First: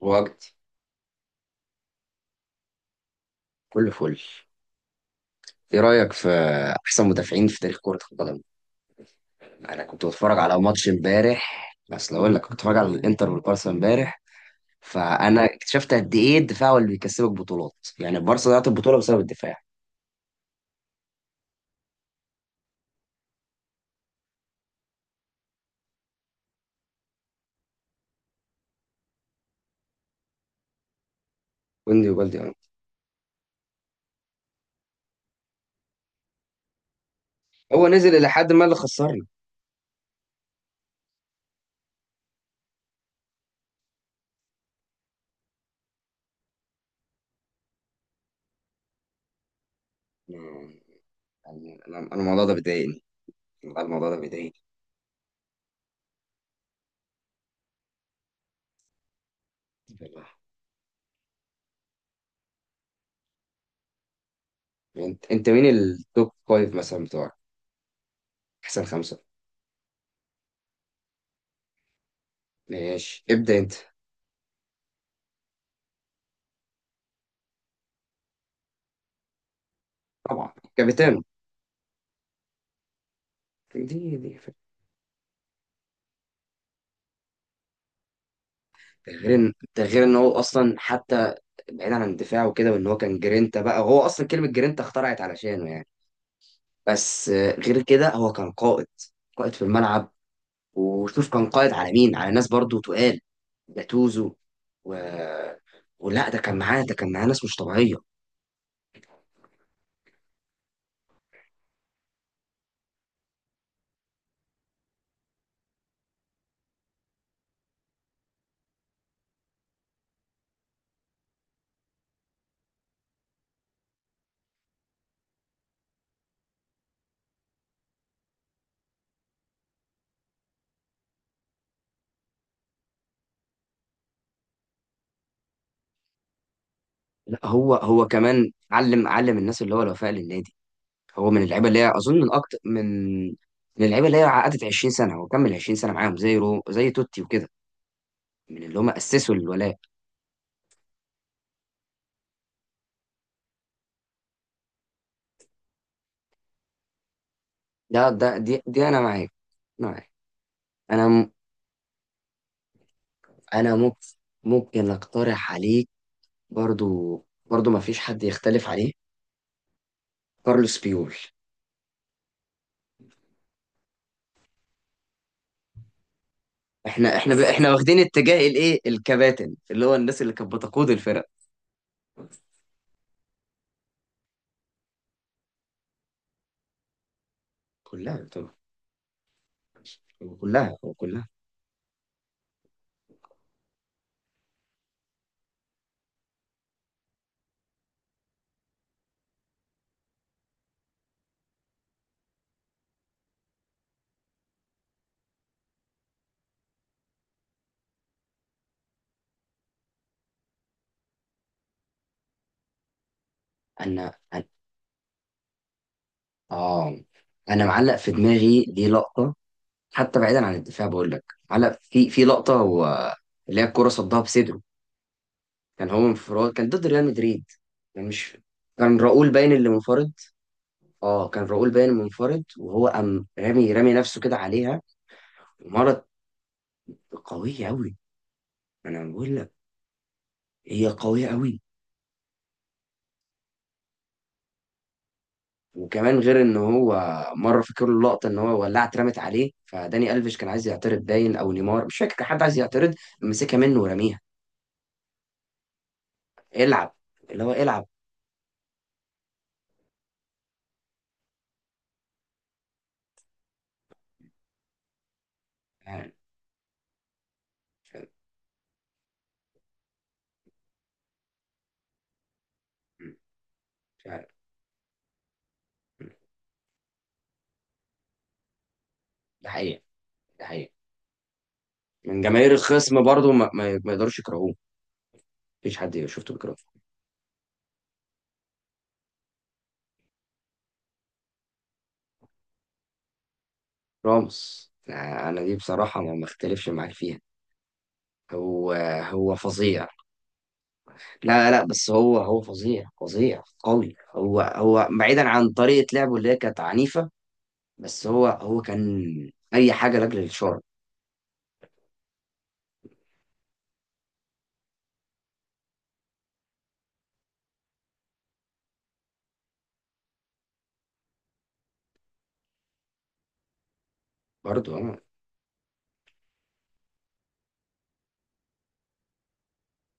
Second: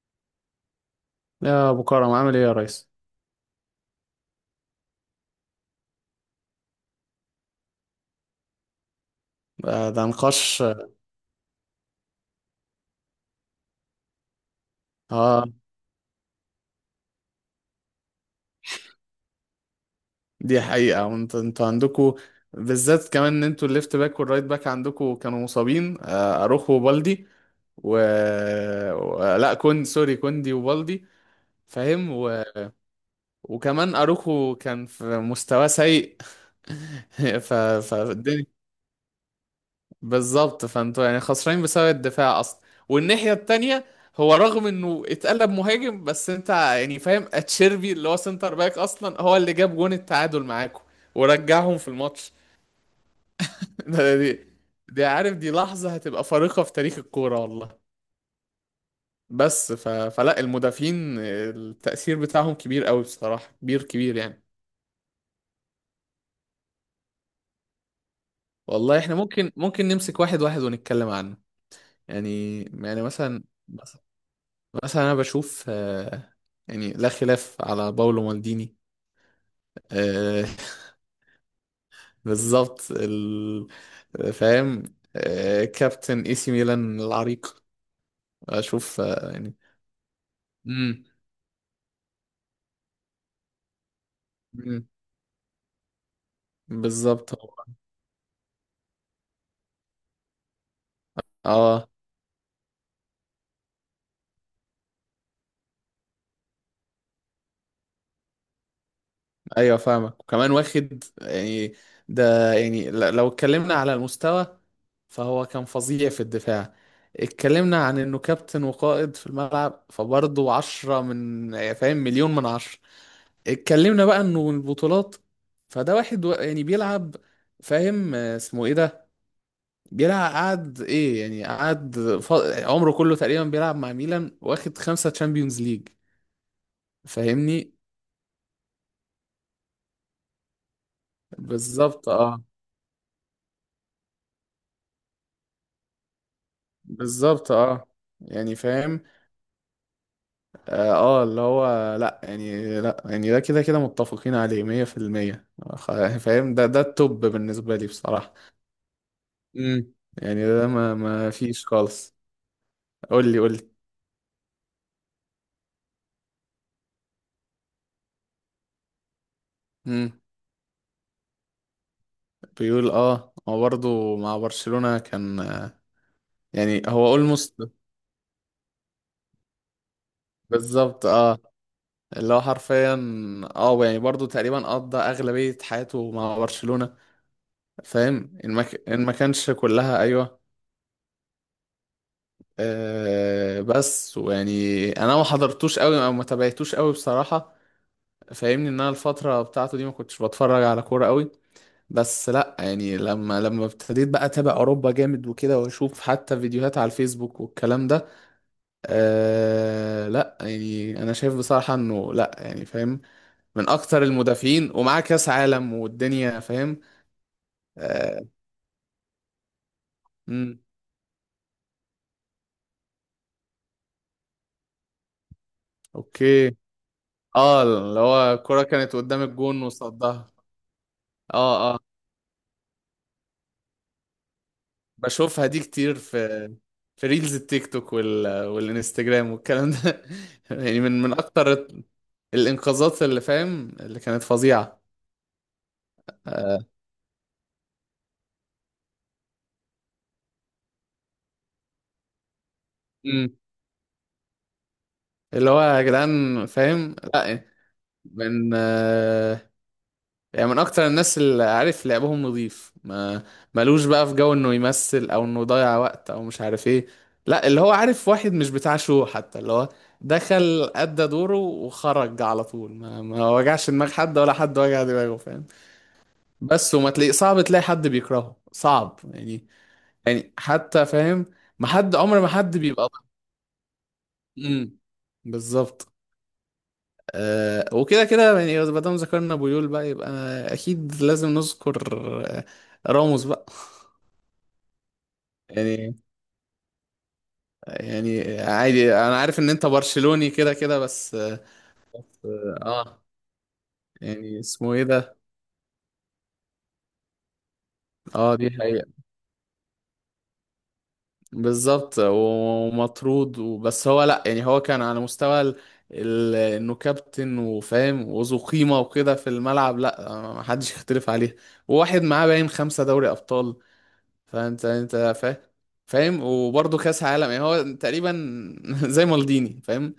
وجدي، يا ابو كرم، عامل ايه يا ريس؟ كله فل. ايه رأيك في احسن مدافعين في تاريخ كرة القدم؟ انا ده كنت بتفرج على نقاش. ماتش امبارح، بس لو اقول لك كنت بتفرج على الانتر والبارسا امبارح، فانا اه، اكتشفت قد ايه الدفاع هو اللي بيكسبك بطولات. يعني البارسا ضيعت البطولة بسبب الدفاع. دي حقيقة. وانت انتوا عندكوا، بالذات كمان ان انتوا الليفت باك والرايت باك عندكوا كانوا مصابين، اروخو وبالدي و... لا كوندي، سوري، كوندي وبالدي، كوندي فاهم وجلدي، و... اه. وكمان اروخو كان في مستوى سيء. ف... هو نزل الى فالدنيا حد ما اللي خسرنا. بالظبط. فانتوا يعني خسرانين بسبب الدفاع اصلا. والناحية التانية، هو رغم انه اتقلب مهاجم، بس انت يعني فاهم اتشيربي اللي هو سنتر باك اصلا هو اللي جاب جون التعادل معاكم ورجعهم يعني في أنا الماتش. الموضوع ده بيضايقني. والله الموضوع ده ده- دي بيضايقني دي عارف، دي لحظة هتبقى فارقة في تاريخ الكورة والله. والله. فلا المدافعين التأثير بتاعهم كبير قوي، بصراحة كبير كبير يعني. انت مين التوب فايف مثلا بتوعك؟ احسن والله احنا خمسة. ممكن نمسك واحد واحد ونتكلم عنه. يعني يعني ماشي، مثلا، ابدأ انت. مثلا انا بشوف، يعني لا خلاف على باولو مالديني. آه، طبعا كابتن. بالظبط دي. فاهم، كابتن اي سي ميلان العريق. اشوف، ده غير ان ده غير ان هو اصلا امم حتى بعيدا عن دفاعه وكده، وان هو كان جرينتا، بقى هو اصلا كلمه جرينتا مم. اخترعت علشانه يعني. بس بالظبط هو. غير كده هو كان قائد. قائد في الملعب. وشوف كان قائد اه على مين، على ناس برضو تقال، جاتوزو و... ولا، ده كان معاه ناس مش طبيعيه. ايوه فاهمك. وكمان واخد يعني، ده يعني لو اتكلمنا على المستوى، فهو كان فظيع في الدفاع. اتكلمنا عن انه كابتن وقائد في الملعب، فبرضه عشرة من، يعني فاهم، مليون من عشرة. اتكلمنا بقى انه البطولات، فده واحد يعني بيلعب، فاهم، اسمه ايه ده، بيلعب قعد ايه، يعني قعد عمره كله تقريبا بيلعب مع ميلان، واخد خمسة تشامبيونز ليج، لا، فاهمني. هو كمان علم الناس اللي هو الوفاء للنادي. هو من اللعيبه اللي هي بالظبط اظن من اه. اكتر من اللعيبه اللي هي عقدت 20 سنه، هو كمل 20 سنه معاهم، زي توتي وكده، بالظبط اه. يعني من اللي هم فاهم. اسسوا الولاء. اه اللي هو لا يعني، لا يعني ده كده كده متفقين عليه 100%. فاهم، ده ده التوب بالنسبة لي ده بصراحة. ده دي انا معاك امم معاك يعني ده ما انا ما م- فيش خالص. قول انا ممكن اقترح عليك. برضو ما فيش حد يختلف عليه: لي كارلوس بيول. بيقول. اه هو برضه مع برشلونة كان، يعني هو احنا احنا ب... اولموست. احنا واخدين اتجاه الايه، الكباتن، اللي هو الناس اللي كانت بتقود بالظبط الفرق. اه. اللي هو حرفيا اه، يعني برضه تقريبا قضى اغلبية حياته مع برشلونة، كلها فاهم ان طبعا، ما ك- إن ما كانش كلها، ايوه. كلها. آه بس ويعني انا ما حضرتوش قوي، او ما تابعتوش قوي بصراحة، فاهمني، ان انا الفترة بتاعته دي ما كنتش بتفرج على كورة قوي. بس لا يعني، لما ابتديت بقى اتابع اوروبا جامد وكده، واشوف حتى فيديوهات على الفيسبوك والكلام ده، آه لا يعني انا شايف بصراحة انه، لا يعني فاهم، من اكتر انا انا المدافعين، ومعاه كاس عالم والدنيا، فاهم. اه انا معلق في آه. دماغي دي لقطه، حتى بعيدا عن امم الدفاع بقول لك. معلق في لقطه هو، اللي هي الكره صدها بصدره. كان هو منفرد، اوكي. كان ضد ريال مدريد. اه اللي كان هو مش، الكرة كانت كان قدام راؤول باين الجون اللي منفرد. وصدها. اه، كان راؤول اه اه، باين منفرد، وهو قام رامي نفسه كده عليها بشوفها دي كتير، ومرض. في في ريلز التيك قوية توك أوي، أنا والانستجرام بقول لك، والكلام ده. يعني هي من قوية أوي. اكتر الانقاذات، اللي فاهم، اللي كانت فظيعة. وكمان غير إن آه. هو مرة فاكر له اللقطة، إن هو ولعت اترمت عليه، فداني ألفيش كان عايز يعترض، باين أو نيمار مش فاكر، كان حد عايز يعترض، مم. مسكها منه ورميها: اللي هو يا جدعان، العب. فاهم اللي لا، هو العب. من يعني من اكتر الناس اللي عارف لعبهم نظيف. ما ملوش بقى في جو انه يمثل، او انه يضيع وقت، يعني او مش عارف ايه. لا، اللي هو مش عارف- عارف، واحد مش بتاع شو حتى، اللي هو دخل ادى دوره وخرج على طول، ما وجعش دماغ مش حد، ولا عارف. حد وجع دماغه، فاهم. بس وما تلاقي، صعب تلاقي حد بيكرهه، صعب يعني. ده حقيقة، يعني ده حقيقة. حتى فاهم، ما حد عمر، من ما جماهير حد بيبقى. الخصم برضو ما يقدروش يكرهوه. امم مفيش بالظبط. حد شفته بيكرهه. وكده كده يعني، ما دام ذكرنا بويول بقى، يبقى اكيد لازم نذكر، آه، راموس بقى. راموس، أنا دي يعني بصراحة ما اختلفش معاك فيها. يعني هو عادي، انا هو عارف ان انت فظيع. برشلوني كده كده، بس اه. لا لا، بس هو فظيع آه، فظيع قوي. هو يعني اسمه ايه هو ده. بعيدا عن طريقة لعبه اللي هي كانت عنيفة، بس هو اه دي هو حقيقة. كان أي حاجة لأجل الشر. بالظبط، ومطرود، وبس هو لا يعني، هو كان على مستوى انه كابتن وفاهم وذو قيمة وكده في الملعب، لا ما حدش يختلف عليه. وواحد معاه باين خمسة دوري ابطال. فانت برضو انت أنا فاهم، فاهم، وبرضه كاس عالم، يعني هو تقريبا زي مالديني، فاهم.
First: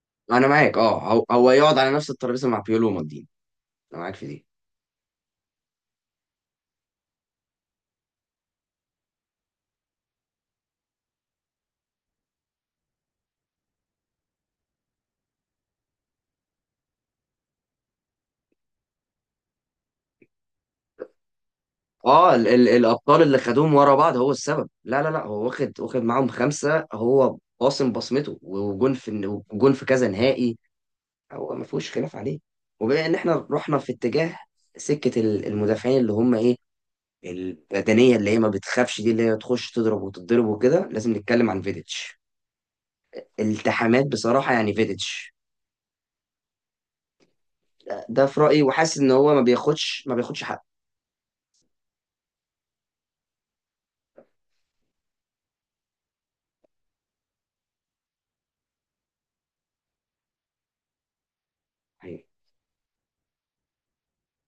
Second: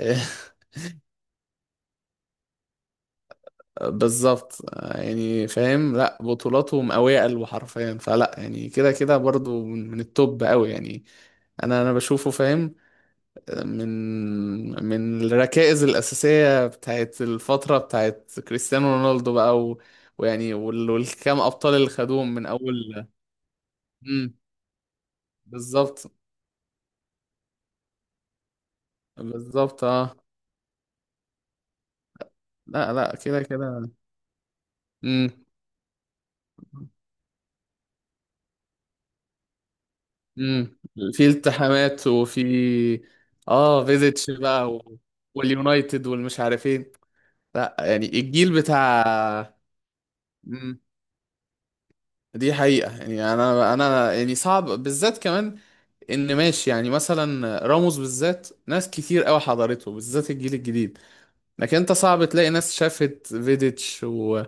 أنا معاك، أه، هو يقعد على نفس الترابيزة مع بيولو ومالديني. أنا معاك في دي. بالظبط. يعني فاهم لا، بطولاته مقويه قلبه حرفيا، فلا يعني كده كده برضه من من التوب قوي يعني. انا بشوفه فاهم، من من الركائز الاساسيه بتاعت الفتره بتاعت كريستيانو رونالدو بقى ويعني والكام ابطال اللي خدوهم أه، من ال ال اول. الأبطال اللي خدوهم ورا بعض هو امم السبب. لا لا لا، هو واخد بالظبط. معاهم خمسة، هو قاسم بصمته وجون في وجون بالظبط في كذا اه. نهائي. هو ما فيهوش خلاف عليه. لا وبما إن لا كده إحنا رحنا كده. في اتجاه سكة امم المدافعين اللي هم إيه، البدنيه اللي هي ما بتخافش، دي اللي هي تخش تضرب وتتضرب امم وكده، لازم في نتكلم عن التحامات فيديتش. وفي، اه التحامات فيزيتش بصراحه، يعني بقى فيديتش. واليونايتد والمش عارفين. لا ده يعني ده في الجيل رايي، وحاسس ان هو ما بتاع، بياخدش ما بياخدش حقه امم دي حقيقة. يعني انا يعني صعب، بالذات كمان ان ماشي، يعني مثلا راموس بالذات ناس كتير قوي حضرته، بالذات الجيل الجديد، لكن انت حقيقي. صعب تلاقي ناس شافت فيديتش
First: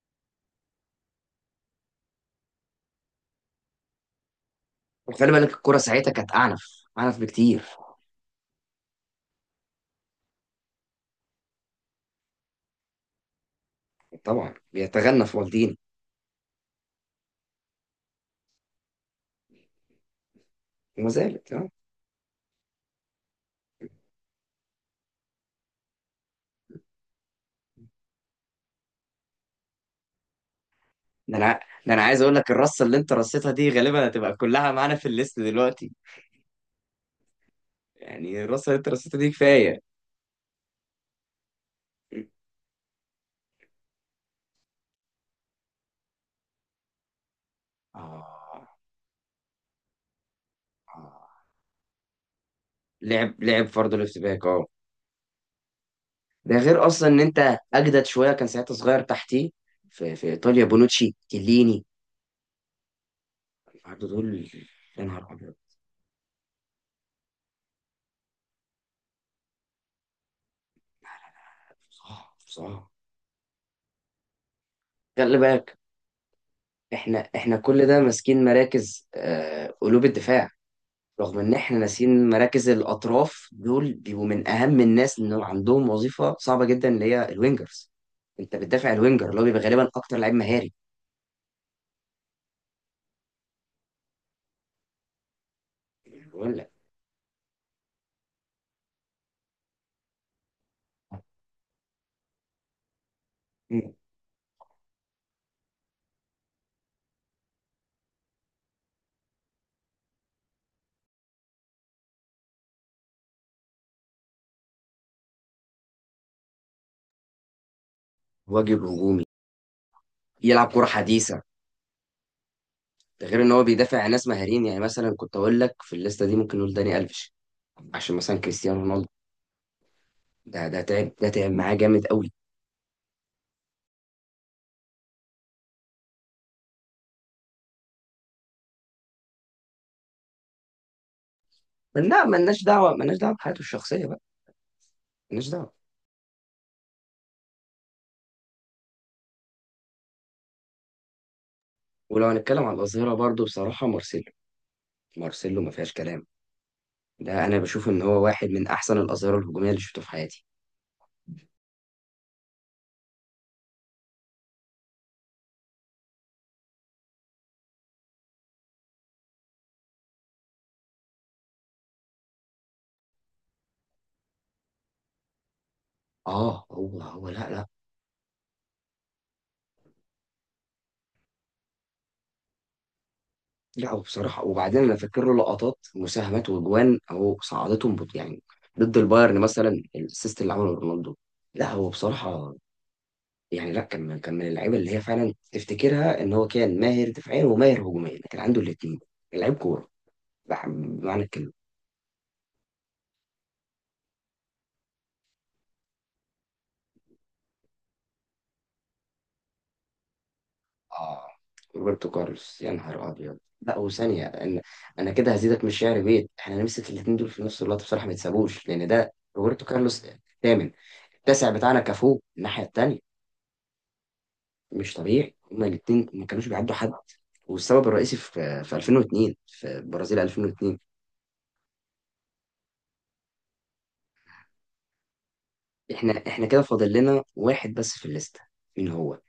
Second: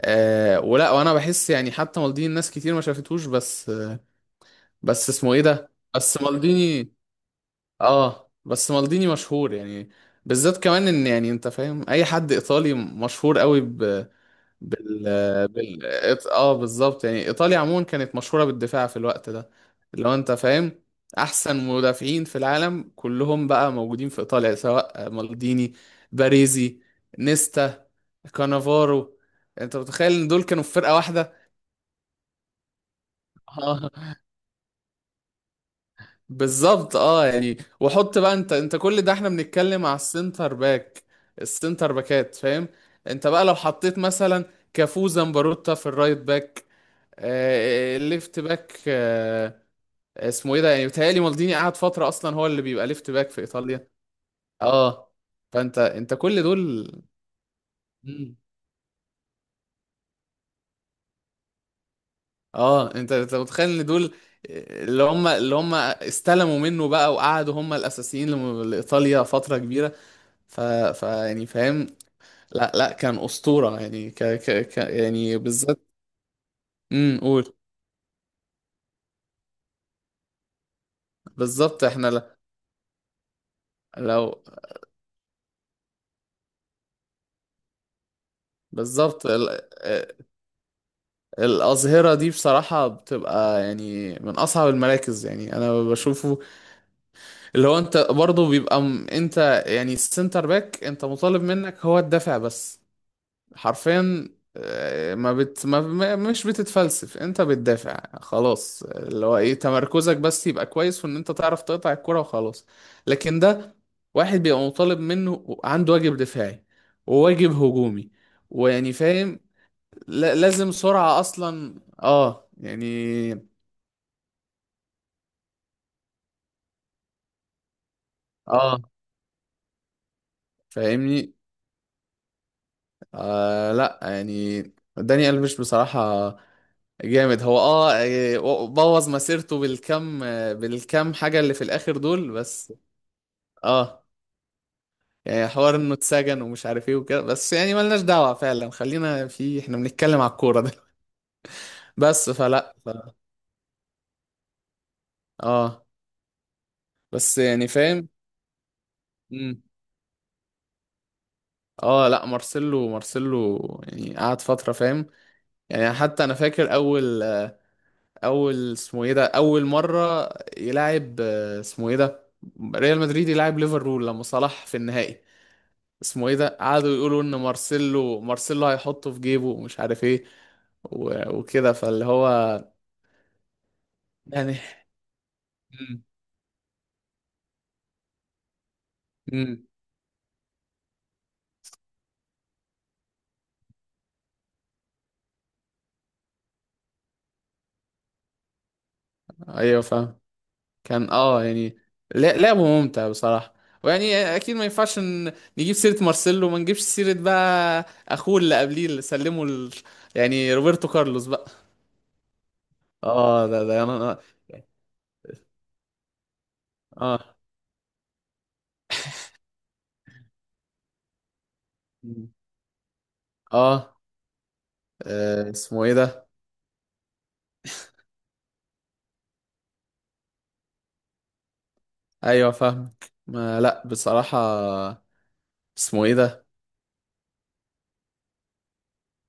آه ولا، وانا بحس يعني حتى مالديني ناس كتير ما شافتوش. بس وخلي اسمه ايه بالك ده، الكره ساعتها بس كانت اعنف، مالديني. اعنف بكتير. اه بس مالديني مشهور يعني، بالذات كمان ان يعني انت فاهم اي حد ايطالي مشهور قوي ب... طبعا بال بيتغنى في والدين. بال إيط- اه بالظبط، يعني ايطاليا عموما كانت مشهورة بالدفاع في الوقت ده، اللي هو انت فاهم وما زالت، احسن اه. مدافعين في العالم كلهم بقى موجودين في ايطاليا، سواء مالديني، باريزي، نيستا، كانافارو. انت متخيل ان دول كانوا في فرقة واحدة؟ ده انا ده انا عايز اقول لك، الرصه اللي انت رصيتها دي غالبا هتبقى كلها معانا في الليست دلوقتي. بالظبط اه، يعني وحط بقى، يعني انت الرصه انت اللي انت كل ده رصيتها دي احنا كفايه. بنتكلم على السنتر باك، السنتر باكات فاهم. انت بقى لو حطيت مثلا كافو زمبروتا في الرايت باك، الليفت آه. باك، اسمه ايه ده، يعني بيتهيألي آه. مالديني قعد فترة اصلا هو اللي بيبقى ليفت باك في لعب ايطاليا، برضه ليفت باك، اه. اه. فانت انت كل ده غير دول. اصلا ان انت اجدد شويه، مم. كان ساعتها صغير تحتيه في ايطاليا: بونوتشي، كيليني. اه انت متخيل ان دول، النهارده دول، آه، يا نهار ابيض. اللي هم استلموا منه بقى وقعدوا هم الاساسيين، لايطاليا فترة كبيرة. ف... ف يعني فاهم، صعب لا صعب. لا كان أسطورة يعني، ك ك ك يعني خلي بالك، بالذات. احنا قول. احنا كل ده ماسكين مراكز قلوب الدفاع، رغم ان احنا بالظبط احنا ناسيين مراكز الاطراف. دول بيبقوا لو من اهم الناس، ان عندهم وظيفه صعبه جدا اللي هي الوينجرز. انت بتدافع بالظبط الوينجر اللي هو بيبقى غالبا آه، اكتر لعيب مهاري. الأظهرة دي بصراحة بتبقى يعني من أصعب المراكز، يعني أنا بشوفه بقول لك، اللي هو، أنت برضه بيبقى أنت يعني السنتر باك، أنت مطالب منك هو الدافع بس، حرفيا، آه، ما بت ما ما- مش بتتفلسف، انت بتدافع خلاص، اللي هو ايه، تمركزك بس يبقى كويس، في ان انت تعرف تقطع الكرة وخلاص. لكن ده واحد بيبقى مطالب منه، عنده واجب دفاعي وواجب هجومي، واجب ويعني هجومي، فاهم، يلعب لازم كره سرعة حديثه، اصلا اه ده يعني. غير ان هو بيدافع عن ناس مهاريين. يعني مثلا كنت اقول لك في الليسته دي ممكن نقول داني الفيش، عشان مثلا كريستيانو اه رونالدو ده ده تعب ده فاهمني. تعب معاه جامد قوي. آه لا يعني داني ألفيش بصراحة جامد. هو اه بوظ مسيرته بالكم، بالكم حاجة اللي في الآخر لا، دول، ملناش بس دعوه، ملناش دعوه بحياته الشخصيه اه، بقى، يعني ملناش دعوه. حوار انه اتسجن ومش عارف ايه وكده، بس يعني ملناش دعوة فعلا، خلينا في، احنا بنتكلم على الكورة ده. ولو بس هنتكلم فلا. على ف... الاظهره برضه بصراحه، مارسيلو. مارسيلو ما اه فيهاش كلام. بس ده انا يعني بشوف ان فاهم. هو واحد من احسن الاظهره مم. الهجوميه اللي شفته في حياتي. اه لا مارسيلو، مارسيلو يعني قعد فترة فاهم، يعني حتى انا فاكر اول، اول اسمه ايه ده، اول مرة يلعب، اسمه ايه ده، ريال مدريد يلعب ليفربول لما صلاح في النهائي، اسمه ايه ده، اه، قعدوا هو يقولوا هو ان لا لا. مارسيلو، مارسيلو هيحطه في جيبه ومش عارف ايه وكده، فاللي هو لا، هو بصراحه، يعني. وبعدين انا فاكر له لقطات مم. مساهمات واجوان اهو صعدتهم يعني، ضد البايرن مم. مثلا، الاسيست اللي عمله رونالدو. لا هو بصراحه، يعني لا، كان من اللعيبه اللي هي فعلا تفتكرها ان هو كان ماهر دفاعيا وماهر هجوميا، كان عنده الاثنين. لعيب ايوه كوره فاهم، كان بمعنى اه الكلمه. يعني، لعبه ممتع بصراحة. ويعني اكيد ما ينفعش نجيب سيرة مارسيلو، ما نجيبش سيرة بقى اخوه اللي قبليه، اللي سلمه يعني روبرتو كارلوس اه، بقى. روبرتو كارلوس، يا نهار ابيض. اه ده لا، ده انا. وثانيه ان انا كده هزيدك من الشعر بيت، احنا نمسك الاثنين دول اه. في نفس الوقت بصراحه، ما يتسابوش، لان ده روبرتو كارلوس الثامن، التاسع بتاعنا كافو مم. الناحيه الثانيه. اه، مش طبيعي، هما اسمه ايه الاثنين ما ده، كانوش بيعدوا حد. والسبب الرئيسي في 2002، في برازيل 2002. ايوه فاهم، ما لا بصراحة، اسمه ايه احنا ده، كده فاضل لنا واحد بس في الليسته. مين هو؟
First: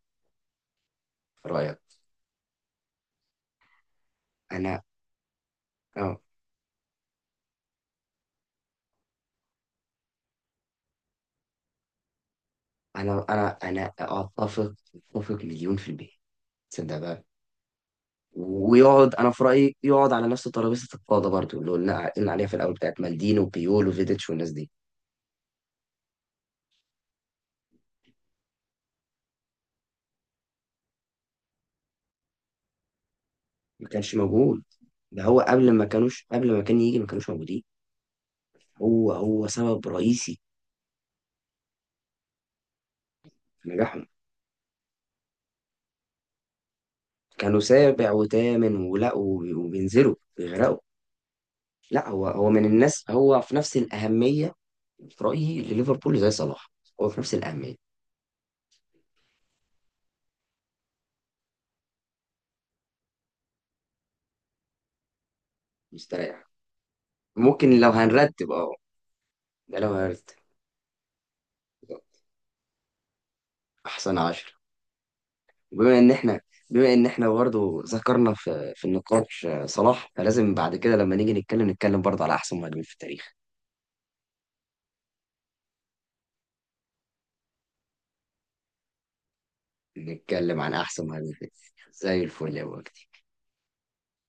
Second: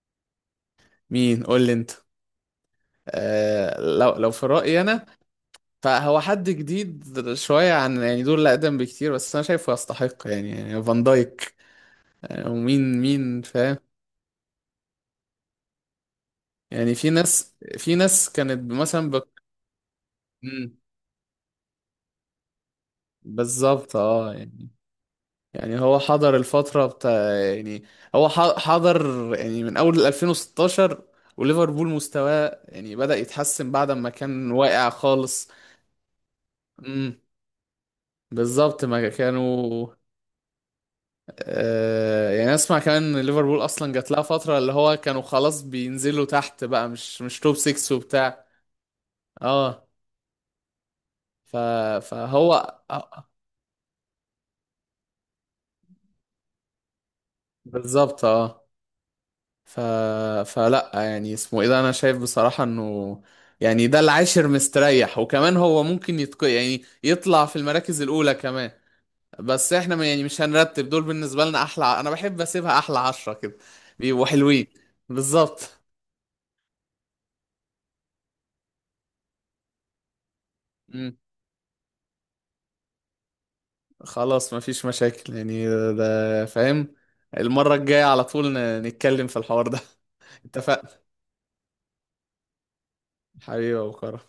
مين؟ قول لي رأيك؟ انت. آه، لو لو في رأيي انا انا، فهو اه حد جديد شوية عن يعني دول اللي اقدم بكتير، بس انا شايفه يستحق يعني، فان دايك. ومين انا مين انا فاهم، انا اتفق، اتفق مليون في المية. يعني تصدق في بقى؟ ناس، في ناس كانت مثلا ويقعد، انا في رأيي يقعد على نفس مم، ترابيزة القادة برضو، اللي قلنا عليها في الاول بتاعت مالديني وبيول بالظبط وفيديتش اه والناس يعني. دي. يعني هو حضر الفترة بتاع، يعني هو حضر يعني من اول 2016، وليفربول مستواه يعني بدأ يتحسن ما بعد ما كانش كان موجود، واقع ده هو خالص. قبل ما كانوش، قبل ما كان يجي ما امم كانوش موجودين. بالظبط ما هو كانوا. سبب رئيسي يعني اسمع كمان، ان ليفربول في اصلا نجاحهم. جات لها فتره اللي هو كانوا خلاص بينزلوا تحت بقى، مش توب كانوا 6 سابع وبتاع. وثامن، ولا اه وبينزلوا بيغرقوا. ف لا، هو فهو، من الناس، آه، هو في نفس الأهمية، في رأيي لليفربول، زي صلاح. هو في نفس الأهمية. بالظبط اه. ف فلا يعني اسمه ايه ده، انا شايف بصراحه انه يعني ده العاشر مستريح، وكمان هو ممكن مستريح. يعني يطلع في ممكن لو المراكز الاولى هنرتب، كمان. اه. بس ده لو احنا يعني هنرتب مش هنرتب دول، بالنسبه لنا احلى انا بحب اسيبها احلى عشرة كده، احسن بيبقوا عشرة. حلوين. بالظبط. بما ان احنا بما ان احنا برضه ذكرنا في النقاش صلاح، فلازم بعد كده لما نيجي نتكلم برضه على احسن مهاجمين في التاريخ. خلاص مفيش مشاكل، يعني ده فاهم، المرة الجاية على طول نتكلم في الحوار ده. نتكلم عن اتفقنا، احسن مهاجمين في التاريخ زي الفل يا وجدي. حبيبي يا أبو كرم.